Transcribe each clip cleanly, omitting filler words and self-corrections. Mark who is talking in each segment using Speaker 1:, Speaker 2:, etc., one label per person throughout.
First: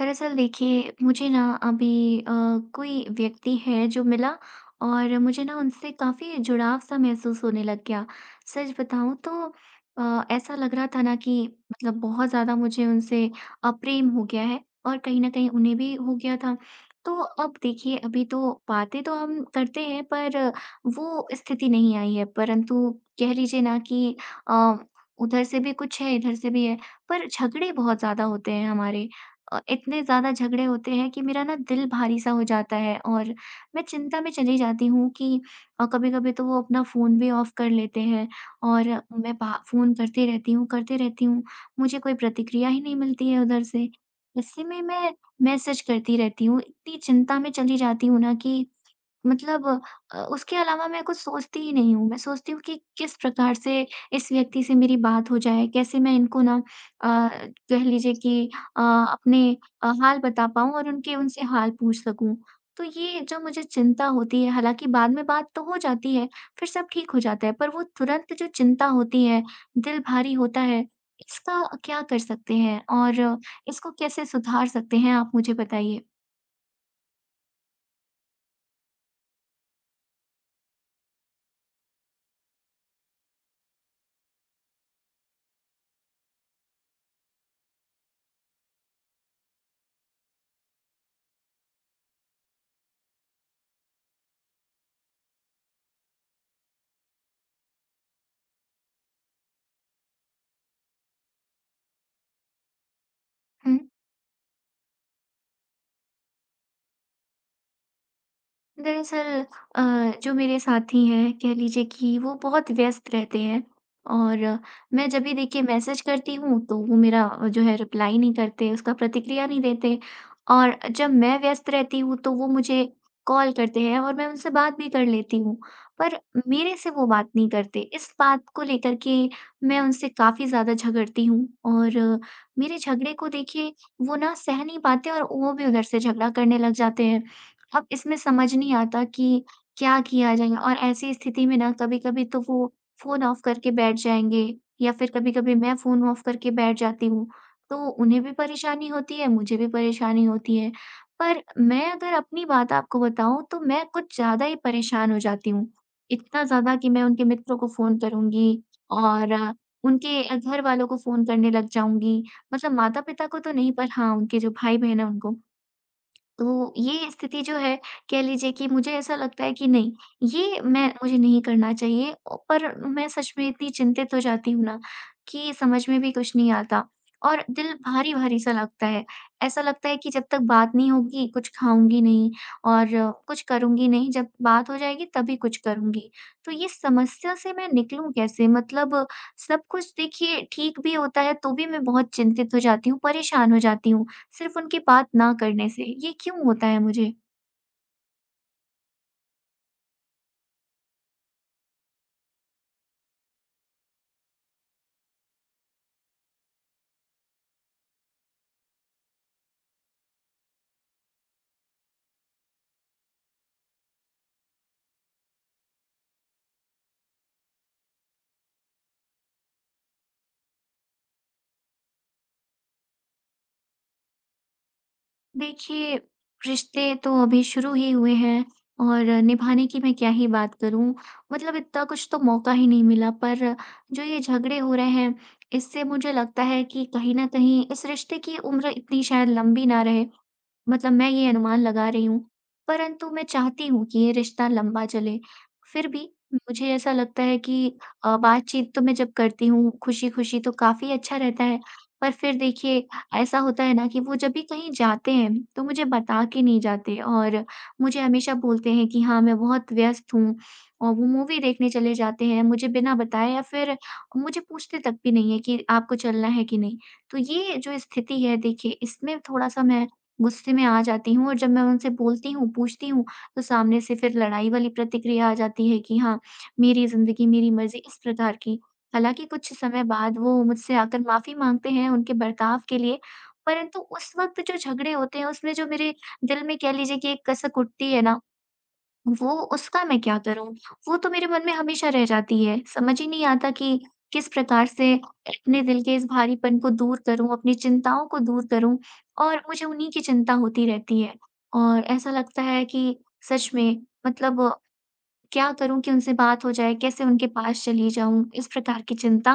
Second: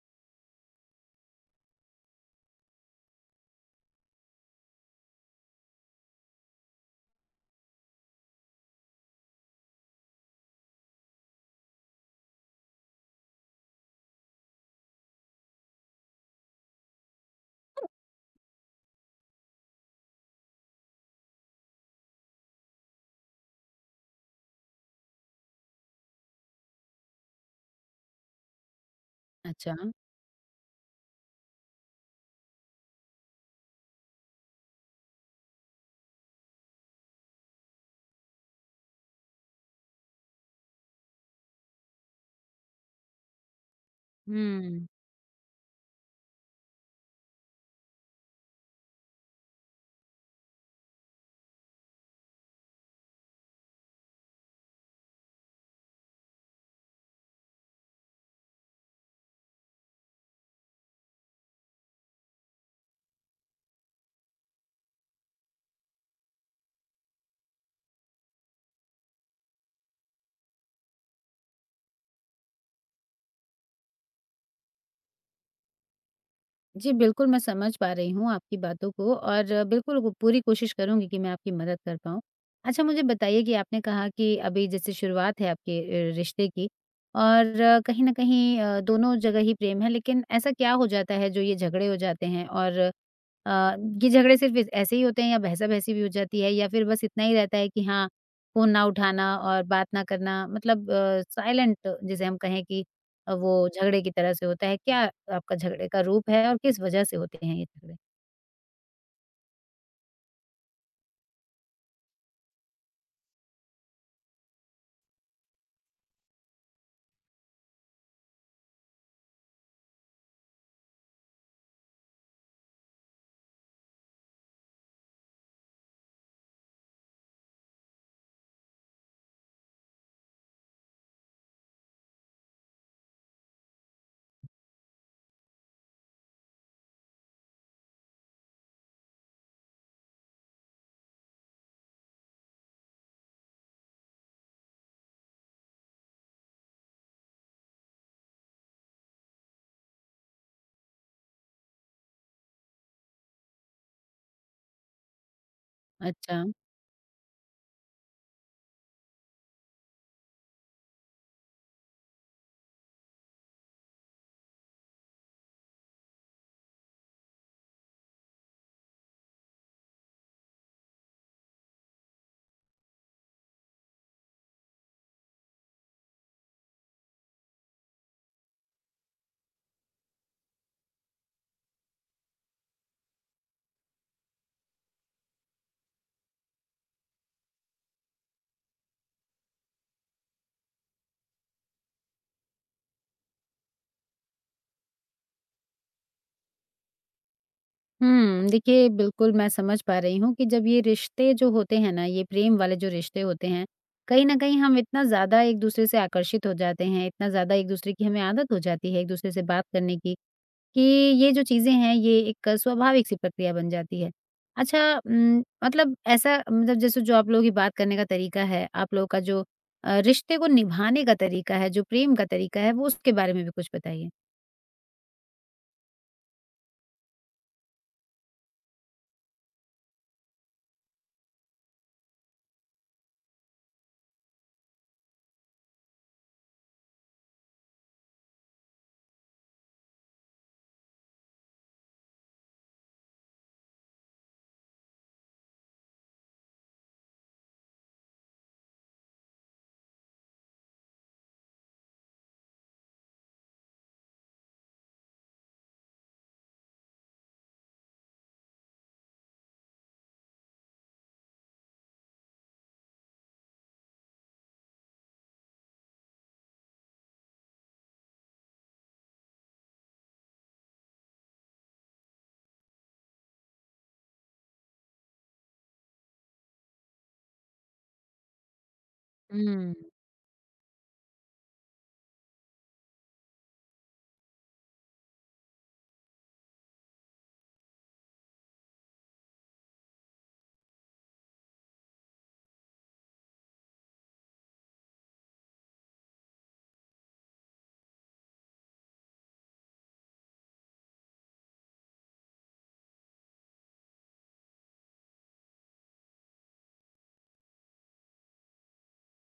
Speaker 1: दरअसल देखिए, मुझे ना अभी कोई व्यक्ति है जो मिला और मुझे ना उनसे काफ़ी जुड़ाव-सा महसूस होने लग गया। सच बताऊँ तो ऐसा लग रहा था ना कि मतलब बहुत ज़्यादा मुझे उनसे प्रेम हो गया है और कहीं न कहीं उन्हें भी हो गया था। तो अब देखिए, अभी तो बातें तो हम करते हैं पर वो स्थिति नहीं आई है, परंतु कह लीजिए ना कि अ, उधर से भी कुछ है, इधर से भी है, पर झगड़े बहुत ज़्यादा होते हैं हमारे।
Speaker 2: अच्छा।
Speaker 1: इतने ज़्यादा झगड़े होते हैं कि मेरा ना दिल भारी-सा हो जाता है और मैं चिंता में चली जाती हूँ कि कभी-कभी तो वो अपना फ़ोन भी ऑफ कर लेते हैं और मैं बा फ़ोन करती रहती हूँ, करती रहती हूँ। मुझे कोई प्रतिक्रिया ही नहीं मिलती है उधर से। ऐसे में
Speaker 2: हुँ।
Speaker 1: मैं मैसेज करती रहती हूँ। इतनी चिंता में चली जाती हूँ ना कि मतलब उसके अलावा मैं कुछ सोचती ही नहीं हूँ। मैं सोचती हूँ कि किस प्रकार से इस व्यक्ति से मेरी बात हो जाए, कैसे मैं इनको ना कह लीजिए कि अपने हाल बता पाऊँ और उनके उनसे हाल पूछ सकूँ। तो ये जो मुझे चिंता होती है, हालाँकि बाद में बात तो हो जाती है, फिर सब ठीक हो जाता है, पर वो तुरंत जो चिंता होती है, दिल भारी होता है, इसका क्या कर सकते हैं और इसको कैसे सुधार सकते हैं, आप मुझे बताइए?
Speaker 2: जी, बिल्कुल मैं समझ पा रही हूँ आपकी बातों को और बिल्कुल वो पूरी कोशिश करूँगी कि मैं आपकी मदद कर पाऊँ। अच्छा मुझे बताइए कि आपने कहा कि अभी जैसे शुरुआत है आपके रिश्ते की और कहीं न कहीं दोनों जगह ही प्रेम है, लेकिन ऐसा क्या हो जाता है जो ये झगड़े हो जाते हैं और अ, ये झगड़े सिर्फ़ इस ऐसे ही होते हैं या बहसा-बहसी भी हो जाती है या फिर बस इतना ही रहता है कि हाँ, फ़ोन ना उठाना और बात ना करना मतलब साइलेंट जिसे हम कहें कि वो झगड़े की तरह से होता है, क्या आपका झगड़े का रूप है और किस वजह से होते हैं ये झगड़े?
Speaker 1: दरअसल अ, जो मेरे साथी हैं, कह लीजिए कि वो बहुत व्यस्त रहते हैं और मैं जब भी देखिए मैसेज करती हूँ तो वो मेरा जो है, रिप्लाई नहीं करते, उसका प्रतिक्रिया नहीं देते। और जब मैं व्यस्त रहती हूँ तो वो मुझे कॉल करते हैं और मैं उनसे बात भी कर लेती हूँ, पर मेरे से वो बात नहीं करते। इस बात को लेकर के मैं उनसे काफी ज्यादा झगड़ती हूँ और मेरे झगड़े को देखिए वो ना सह नहीं पाते और वो भी उधर से झगड़ा करने लग जाते हैं। अब इसमें समझ नहीं आता कि क्या किया जाए? और ऐसी स्थिति में ना कभी-कभी तो वो फ़ोन ऑफ करके बैठ जाएँगे या फिर कभी-कभी मैं फ़ोन ऑफ करके बैठ जाती हूँ। तो उन्हें भी परेशानी होती है, मुझे भी परेशानी होती है। पर मैं अगर अपनी बात आपको बताऊँ तो मैं कुछ ज़्यादा ही परेशान हो जाती हूँ। इतना
Speaker 2: अच्छा।
Speaker 1: ज़्यादा कि मैं उनके मित्रों को फ़ोन करूँगी और उनके घर वालों को फ़ोन करने लग जाऊँगी। मतलब माता-पिता को तो नहीं, पर हाँ, उनके जो भाई-बहन हैं उनको। तो ये स्थिति जो है, कह लीजिए कि मुझे ऐसा लगता है कि नहीं, ये मैं मुझे नहीं करना चाहिए, पर मैं सच में इतनी चिंतित हो जाती हूँ ना कि समझ में भी कुछ नहीं आता और दिल भारी भारी सा लगता है। ऐसा लगता है कि जब तक बात नहीं होगी कुछ खाऊंगी नहीं और कुछ करूंगी नहीं, जब बात हो जाएगी तभी कुछ करूंगी। तो ये समस्या से मैं निकलूं कैसे? मतलब सब कुछ देखिए ठीक भी होता है तो भी मैं बहुत चिंतित हो जाती हूँ, परेशान हो जाती हूँ सिर्फ़ उनकी बात ना करने से, ये क्यों होता है मुझे?
Speaker 2: हुँ, देखिए बिल्कुल मैं समझ पा रही हूँ कि जब ये रिश्ते जो होते हैं ना, ये प्रेम वाले जो रिश्ते होते हैं, कहीं न कहीं हम इतना ज़्यादा एक-दूसरे से आकर्षित हो जाते हैं, इतना ज़्यादा एक-दूसरे की हमें आदत हो जाती है एक-दूसरे से बात करने की कि ये जो चीज़ें हैं ये एक स्वाभाविक सी प्रक्रिया बन जाती है। अच्छा। मतलब ऐसा मतलब जैसे जो आप लोगों की बात करने का तरीका है, आप लोगों का जो रिश्ते को निभाने का तरीका है, जो प्रेम का तरीका है, वो उसके बारे में भी कुछ बताइए?
Speaker 1: देखिए, रिश्ते तो अभी शुरू ही हुए हैं और निभाने की मैं क्या ही बात करूँ? मतलब इतना कुछ तो मौका ही नहीं मिला, पर जो ये झगड़े हो रहे हैं, इससे मुझे लगता है कि कहीं न कहीं इस रिश्ते की उम्र इतनी शायद लंबी ना रहे। मतलब मैं ये अनुमान लगा रही हूँ, परंतु मैं चाहती हूँ कि ये रिश्ता लंबा चले। फिर भी मुझे ऐसा लगता है कि बातचीत तो मैं जब करती हूँ खुशी-खुशी, तो काफ़ी अच्छा रहता है, पर फिर देखिए ऐसा होता है ना कि वो जब भी कहीं जाते हैं तो मुझे बता के नहीं जाते और मुझे हमेशा बोलते हैं कि हाँ, मैं बहुत व्यस्त हूँ, और वो मूवी देखने चले जाते हैं मुझे बिना बताए, या फिर मुझे पूछते तक भी नहीं है कि आपको चलना है कि नहीं? तो ये जो स्थिति है देखिए, इसमें थोड़ा-सा मैं गुस्से में आ जाती हूँ और जब मैं उनसे बोलती हूँ, पूछती हूँ, तो सामने से फिर लड़ाई वाली प्रतिक्रिया आ जाती है कि हाँ, मेरी ज़िंदगी, मेरी मर्ज़ी, इस प्रकार की। हालाँकि कुछ
Speaker 2: हुँ।
Speaker 1: समय बाद वो मुझसे आकर माफ़ी माँगते हैं उनके बर्ताव के लिए, परंतु उस वक़्त जो झगड़े होते हैं उसमें जो मेरे दिल में, कह लीजिए कि एक कसक उठती है ना, वो उसका मैं क्या करूँ? वो तो मेरे मन में हमेशा रह जाती है। समझ ही नहीं आता कि किस प्रकार से अपने दिल के इस भारीपन को दूर करूँ, अपनी चिंताओं को दूर करूँ, और मुझे उन्हीं की चिंता होती रहती है। और ऐसा लगता है कि सच में, मतलब क्या करूँ कि उनसे बात हो जाए, कैसे उनके पास चली जाऊँ, इस प्रकार की चिंता।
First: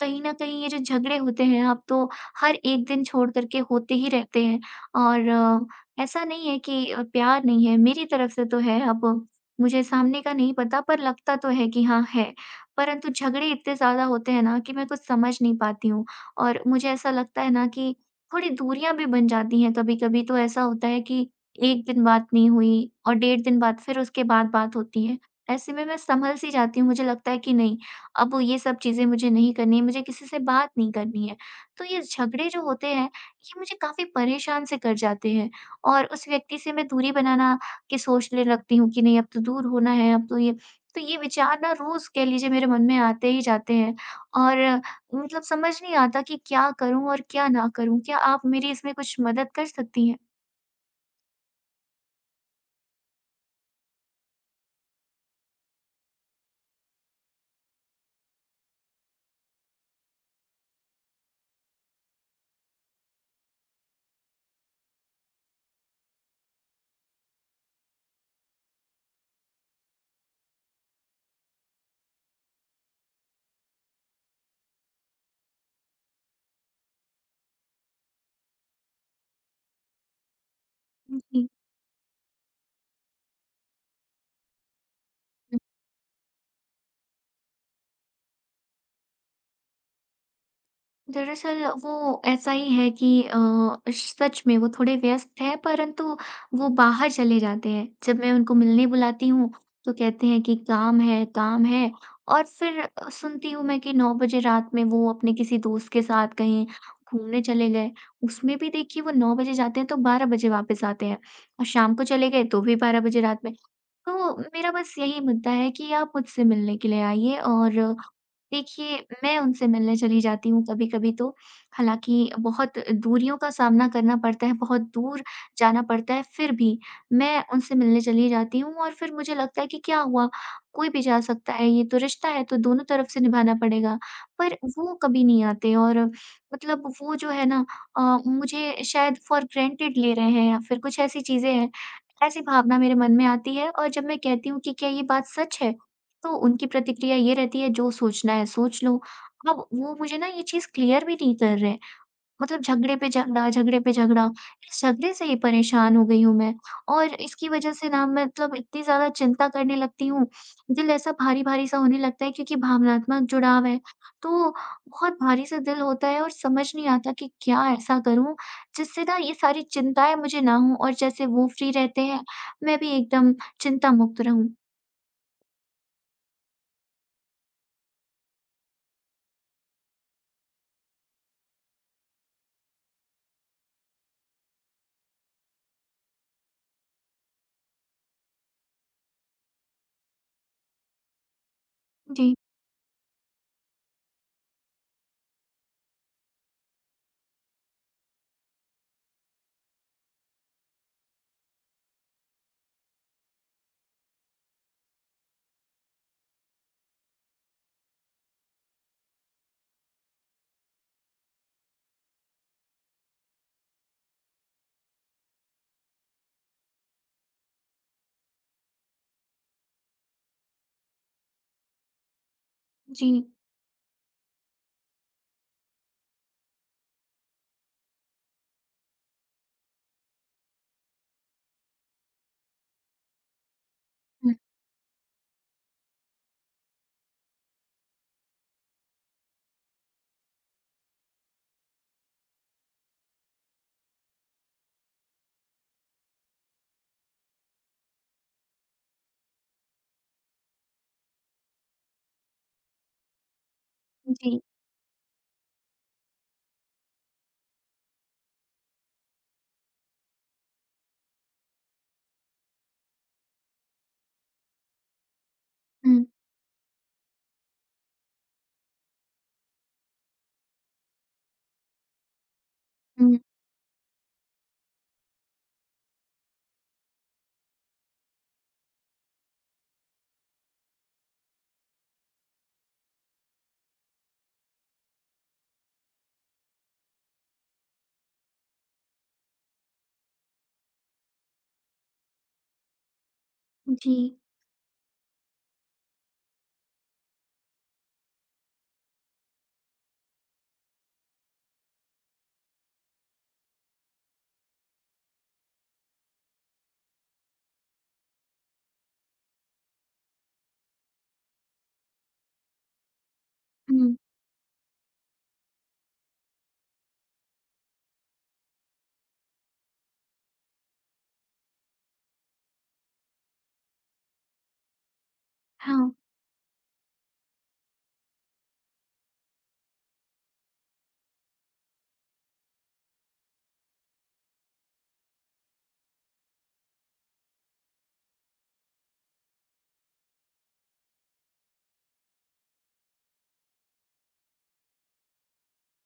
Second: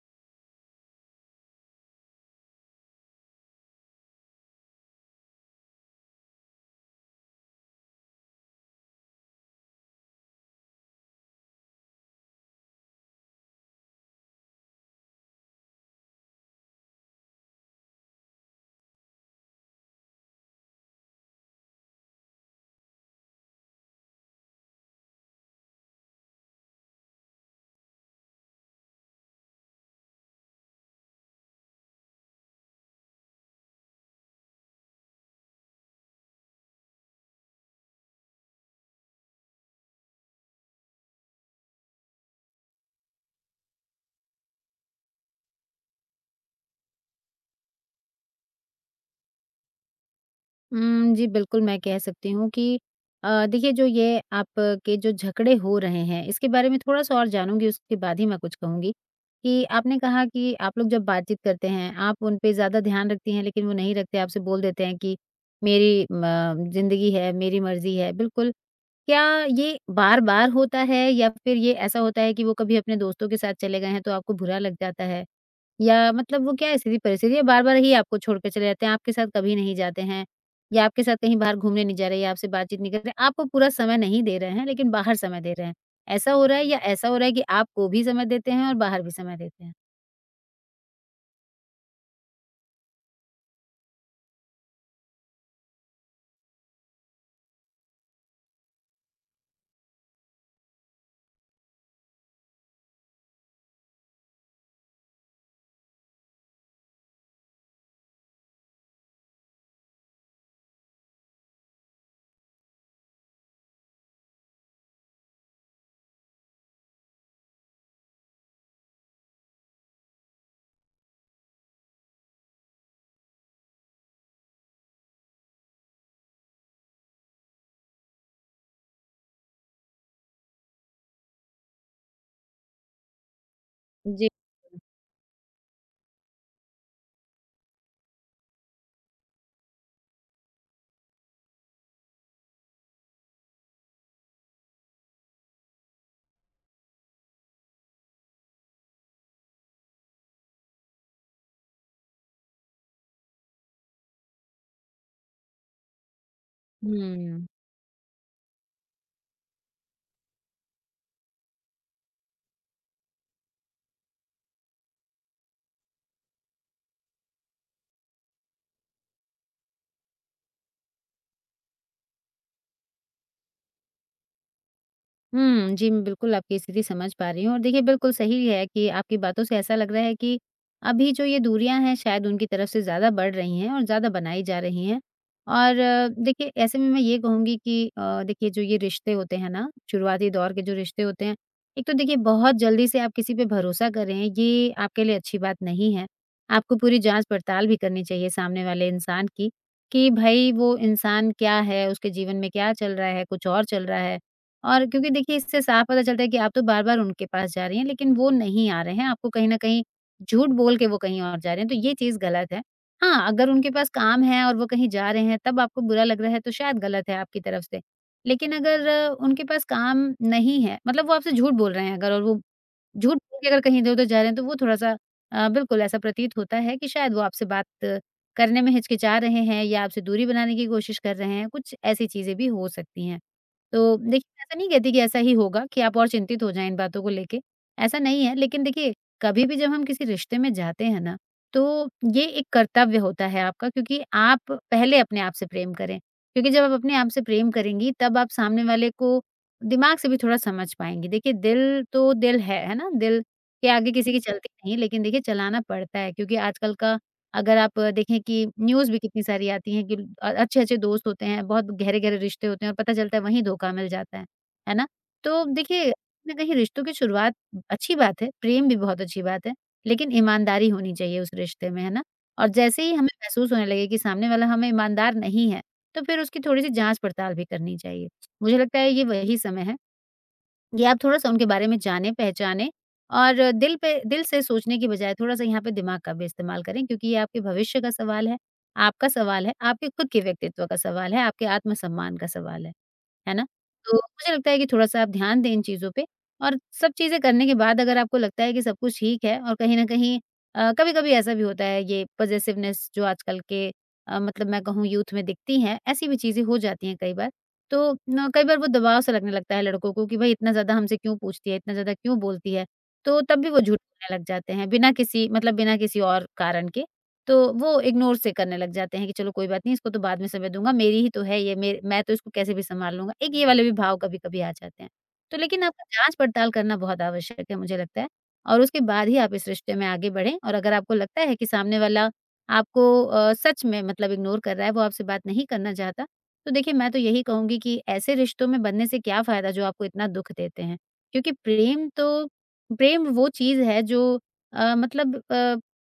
Speaker 1: कहीं न कहीं ये जो झगड़े होते हैं अब तो हर एक दिन छोड़ कर के होते ही रहते हैं। और ऐसा नहीं है कि प्यार नहीं है, मेरी तरफ से तो है। अब मुझे सामने का नहीं पता, पर लगता तो है कि हाँ है, परंतु झगड़े इतने ज़्यादा होते हैं ना कि मैं कुछ समझ नहीं पाती हूँ। और मुझे ऐसा लगता है ना कि थोड़ी दूरियाँ भी बन जाती हैं। कभी-कभी तो ऐसा होता है कि 1 दिन बात नहीं हुई और 1.5 दिन बाद, फिर उसके बाद बात होती है। ऐसे में मैं सँभल सी जाती हूँ, मुझे लगता है कि नहीं, अब ये सब चीज़ें मुझे नहीं करनी है, मुझे किसी से बात नहीं करनी है। तो ये झगड़े जो होते हैं, ये मुझे काफ़ी परेशान से कर जाते हैं और उस व्यक्ति से मैं दूरी बनाना की सोचने लगती हूँ कि नहीं, अब तो दूर होना है, अब तो ये विचार ना रोज़, कह लीजिए, मेरे मन में आते ही जाते हैं। और मतलब समझ नहीं आता कि क्या करूँ और क्या ना करूँ? क्या आप मेरी इसमें कुछ मदद कर सकती हैं?
Speaker 2: जी, बिल्कुल मैं कह सकती हूँ कि देखिए जो ये आपके जो झगड़े हो रहे हैं, इसके बारे में थोड़ा-सा और जानूँगी उसके बाद ही मैं कुछ कहूँगी। कि आपने कहा कि आप लोग जब बातचीत करते हैं, आप उन पे ज़्यादा ध्यान रखती हैं लेकिन वो नहीं रखते, आपसे बोल देते हैं कि मेरी म ज़िंदगी है, मेरी मर्ज़ी है, बिल्कुल। क्या ये बार-बार होता है या फिर ये ऐसा होता है कि वो कभी अपने दोस्तों के साथ चले गए हैं तो आपको बुरा लग जाता है? या मतलब वो क्या स्थिति परिस्थिति है, बार-बार ही आपको छोड़ के चले जाते हैं, आपके साथ कभी नहीं जाते हैं या आपके साथ कहीं
Speaker 1: जी।
Speaker 2: बाहर घूमने नहीं जा रहे या आपसे बातचीत नहीं कर रहे, आपको पूरा समय नहीं दे रहे हैं लेकिन बाहर समय दे रहे हैं। ऐसा हो रहा है या ऐसा हो रहा है कि आपको भी समय देते हैं और बाहर भी समय देते हैं?
Speaker 1: दरअसल वो ऐसा ही है कि सच में वो थोड़े व्यस्त हैं, परंतु वो बाहर चले जाते हैं। जब मैं उनको मिलने बुलाती हूँ तो कहते हैं कि काम है, काम है, और फिर सुनती हूँ मैं कि 9 बजे रात में वो अपने किसी दोस्त के साथ कहीं घूमने चले गए। उसमें भी देखिए वो 9 बजे जाते हैं तो 12 बजे वापस आते हैं, और शाम को चले गए तो भी 12 बजे रात में। तो मेरा बस यही मुद्दा है कि आप मुझसे मिलने के लिए आइए, और देखिए मैं उनसे मिलने चली जाती हूँ कभी-कभी तो, हालाँकि बहुत दूरियों का सामना करना पड़ता है, बहुत दूर जाना पड़ता है, फिर भी मैं उनसे मिलने चली जाती हूँ और फिर मुझे लगता है कि क्या हुआ, कोई भी जा सकता है, ये तो रिश्ता है तो दोनों तरफ से निभाना पड़ेगा।
Speaker 2: जी।
Speaker 1: पर वो कभी नहीं आते। और मतलब वो जो है ना, अ, मुझे शायद फॉर ग्रांटेड ले रहे हैं, या फिर कुछ ऐसी चीज़ें हैं। ऐसी भावना मेरे मन में आती है और जब मैं कहती हूँ कि क्या ये बात सच है? तो उनकी प्रतिक्रिया ये रहती है, जो सोचना है सोच लो। अब वो मुझे ना ये चीज़ क्लियर भी नहीं कर रहे। मतलब झगड़े पे झगड़ा, इस झगड़े से ही परेशान हो गई हूँ मैं। और
Speaker 2: हुँ।
Speaker 1: इसकी वजह से ना मैं, मतलब, इतनी ज़्यादा चिंता करने लगती हूँ, दिल ऐसा भारी-भारी सा होने लगता है क्योंकि भावनात्मक जुड़ाव है। तो बहुत भारी सा दिल होता है और समझ नहीं आता कि क्या ऐसा करूँ, जिससे ना ये सारी चिंताएँ मुझे ना हों और जैसे वो फ्री रहते हैं, मैं भी एकदम चिंता मुक्त रहूँ।
Speaker 2: हुँ। जी, मैं बिल्कुल आपकी स्थिति समझ पा रही हूँ और देखिए बिल्कुल सही है कि आपकी बातों से ऐसा लग रहा है कि अभी जो ये दूरियाँ हैं शायद उनकी तरफ से ज़्यादा बढ़ रही हैं और ज़्यादा बनाई जा रही हैं। और देखिए ऐसे में मैं ये कहूँगी कि देखिए जो ये रिश्ते होते हैं ना, शुरुआती दौर के जो रिश्ते होते हैं, एक तो देखिए
Speaker 1: जी,
Speaker 2: बहुत जल्दी से आप किसी पे भरोसा कर रहे हैं, ये आपके लिए अच्छी बात नहीं है। आपको पूरी जाँच-पड़ताल भी करनी चाहिए सामने वाले इंसान की, कि भई वो इंसान क्या है, उसके जीवन में क्या चल रहा है, कुछ और चल रहा है और क्योंकि देखिए इससे साफ पता चलता है कि आप तो बार-बार उनके पास जा रही हैं, लेकिन वो नहीं आ रहे हैं, आपको कहीं न कहीं झूठ बोल के वो कहीं और जा रहे हैं, तो ये चीज़ गलत है। हाँ, अगर उनके पास काम है और वो कहीं जा रहे हैं तब आपको बुरा लग रहा है तो शायद गलत है आपकी तरफ से। लेकिन अगर उनके पास काम नहीं है, मतलब वो आपसे झूठ बोल रहे हैं अगर और वो झूठ
Speaker 1: जी,
Speaker 2: बोल के अगर कहीं इधर-उधर जा रहे हैं तो वो थोड़ा-सा बिल्कुल ऐसा प्रतीत होता है कि शायद वो आपसे बात करने में हिचकिचा रहे हैं या आपसे दूरी बनाने की कोशिश कर रहे हैं, कुछ ऐसी चीज़ें भी हो सकती हैं। तो देखिए,
Speaker 1: हुँ,
Speaker 2: मैं ऐसा नहीं कहती कि ऐसा ही होगा कि आप और चिंतित हो जाएँ इन बातों को लेके, ऐसा नहीं है। लेकिन देखिए, कभी भी जब हम किसी रिश्ते में जाते हैं ना, तो ये एक कर्तव्य होता है आपका क्योंकि आप पहले अपने आप से प्रेम करें। क्योंकि जब आप अपने आप से प्रेम करेंगी, तब आप सामने वाले को दिमाग से भी थोड़ा समझ पाएँगी। देखिए, दिल तो दिल है ना? दिल के आगे किसी की
Speaker 1: जी,
Speaker 2: चलती नहीं, लेकिन देखिए चलाना पड़ता है क्योंकि आजकल का अगर आप देखें कि न्यूज़ भी कितनी सारी आती हैं कि अच्छे-अच्छे दोस्त होते हैं, बहुत गहरे-गहरे रिश्ते होते हैं और पता चलता है वहीं धोखा मिल जाता है ना? तो देखिए,
Speaker 1: हुँ,
Speaker 2: कहीं न कहीं रिश्तों की शुरुआत अच्छी बात है, प्रेम भी बहुत अच्छी बात है, लेकिन ईमानदारी होनी चाहिए उस रिश्ते में, है ना? और जैसे ही हमें
Speaker 1: हुँ,
Speaker 2: महसूस होने लगे कि सामने वाला हमें ईमानदार नहीं है, तो फिर उसकी थोड़ी-सी जाँच-पड़ताल भी करनी चाहिए। मुझे लगता है ये वही समय है ये आप थोड़ा-सा उनके बारे में जानें, पहचानें और दिल पे दिल से सोचने की बजाय थोड़ा-सा यहाँ पे दिमाग का भी इस्तेमाल करें क्योंकि ये आपके भविष्य का सवाल है, आपका सवाल है, आपके खुद के व्यक्तित्व का सवाल है, आपके आत्मसम्मान का सवाल है। है ना?
Speaker 1: जी,
Speaker 2: तो मुझे लगता है कि थोड़ा-सा आप ध्यान दें इन चीज़ों पे और सब चीज़ें करने के बाद अगर आपको लगता है कि सब कुछ ठीक है और कहीं न कहीं कभी-कभी ऐसा भी होता है ये पॉसेसिवनेस जो आजकल के मतलब मैं कहूँ यूथ में दिखती है, ऐसी भी चीज़ें हो जाती हैं कई बार। तो न कई बार वो दबाव सा लगने लगता है लड़कों को कि भाई इतना ज़्यादा हमसे क्यों पूछती है, इतना ज़्यादा क्यों बोलती है? तो तब भी वो झूठ
Speaker 1: हुँ,
Speaker 2: बोलने लग जाते हैं बिना किसी मतलब बिना किसी और कारण के। तो वो इग्नोर से करने लग जाते हैं कि चलो कोई बात नहीं इसको तो बाद में समय दूँगा, मेरी ही तो है ये मेर मैं तो इसको कैसे भी सँभाल लूँगा। एक ये वाले भी भाव कभी-कभी आ जाते हैं। तो लेकिन आपका
Speaker 1: हाँ,
Speaker 2: जाँच-पड़ताल करना बहुत आवश्यक है मुझे लगता है और उसके बाद ही आप इस रिश्ते में आगे बढ़ें और अगर आपको लगता है कि सामने वाला आपको सच में मतलब इग्नोर कर रहा है, वो आपसे बात नहीं करना चाहता, तो देखिए, मैं तो यही कहूँगी कि ऐसे रिश्तों में बंधने से क्या फ़ायदा जो आपको इतना दुःख देते हैं? क्योंकि प्रेम तो प्रेम वो चीज़ है जो अ, मतलब अ,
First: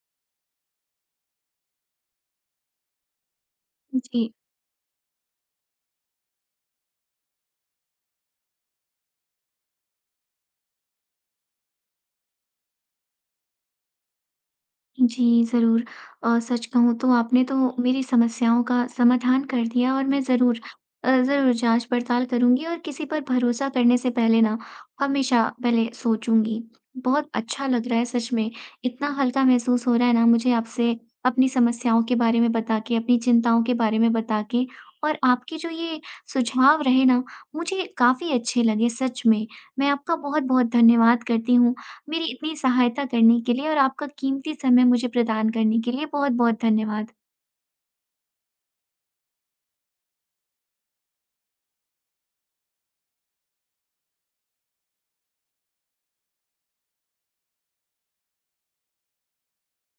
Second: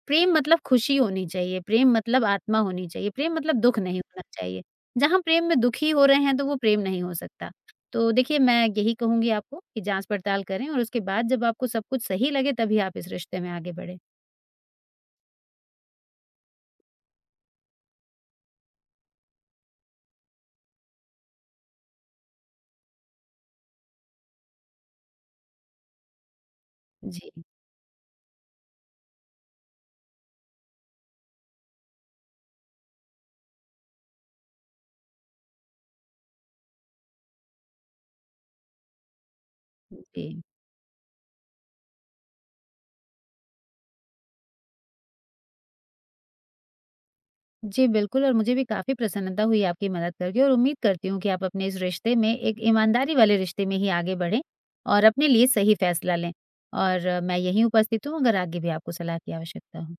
Speaker 2: प्रेम मतलब खुशी होनी चाहिए, प्रेम मतलब आत्मा होनी चाहिए, प्रेम मतलब दुःख नहीं होना
Speaker 1: जी।
Speaker 2: चाहिए। जहाँ प्रेम में दुखी हो रहे हैं, तो वो प्रेम नहीं हो सकता। तो देखिए, मैं यही कहूँगी आपको कि जाँच-पड़ताल करें और उसके बाद जब आपको सब कुछ सही लगे, तभी आप इस रिश्ते में आगे बढ़ें।
Speaker 1: जी, ज़रूर। सच कहूँ तो आपने तो मेरी समस्याओं का समाधान कर दिया, और मैं ज़रूर जाँच-पड़ताल करूँगी और किसी पर भरोसा करने से पहले ना हमेशा पहले सोचूँगी। बहुत
Speaker 2: जी।
Speaker 1: अच्छा लग रहा है सच में, इतना हल्का महसूस हो रहा है ना मुझे आपसे अपनी समस्याओं के बारे में बता के, अपनी चिंताओं के बारे में बता के, और आपके जो ये सुझाव रहे ना, मुझे काफ़ी अच्छे लगे सच में। मैं आपका
Speaker 2: जी।
Speaker 1: बहुत-बहुत धन्यवाद करती हूँ। मेरी इतनी सहायता करने के लिए और आपका कीमती समय मुझे प्रदान करने के लिए बहुत-बहुत धन्यवाद।
Speaker 2: जी, बिल्कुल और मुझे भी काफ़ी प्रसन्नता हुई आपकी मदद करके और उम्मीद करती हूँ कि आप अपने इस रिश्ते में एक ईमानदारी वाले रिश्ते में ही आगे बढ़ें और अपने लिए सही फैसला लें। और मैं यहीं उपस्थित हूँ अगर आगे भी आपको सलाह की आवश्यकता हो।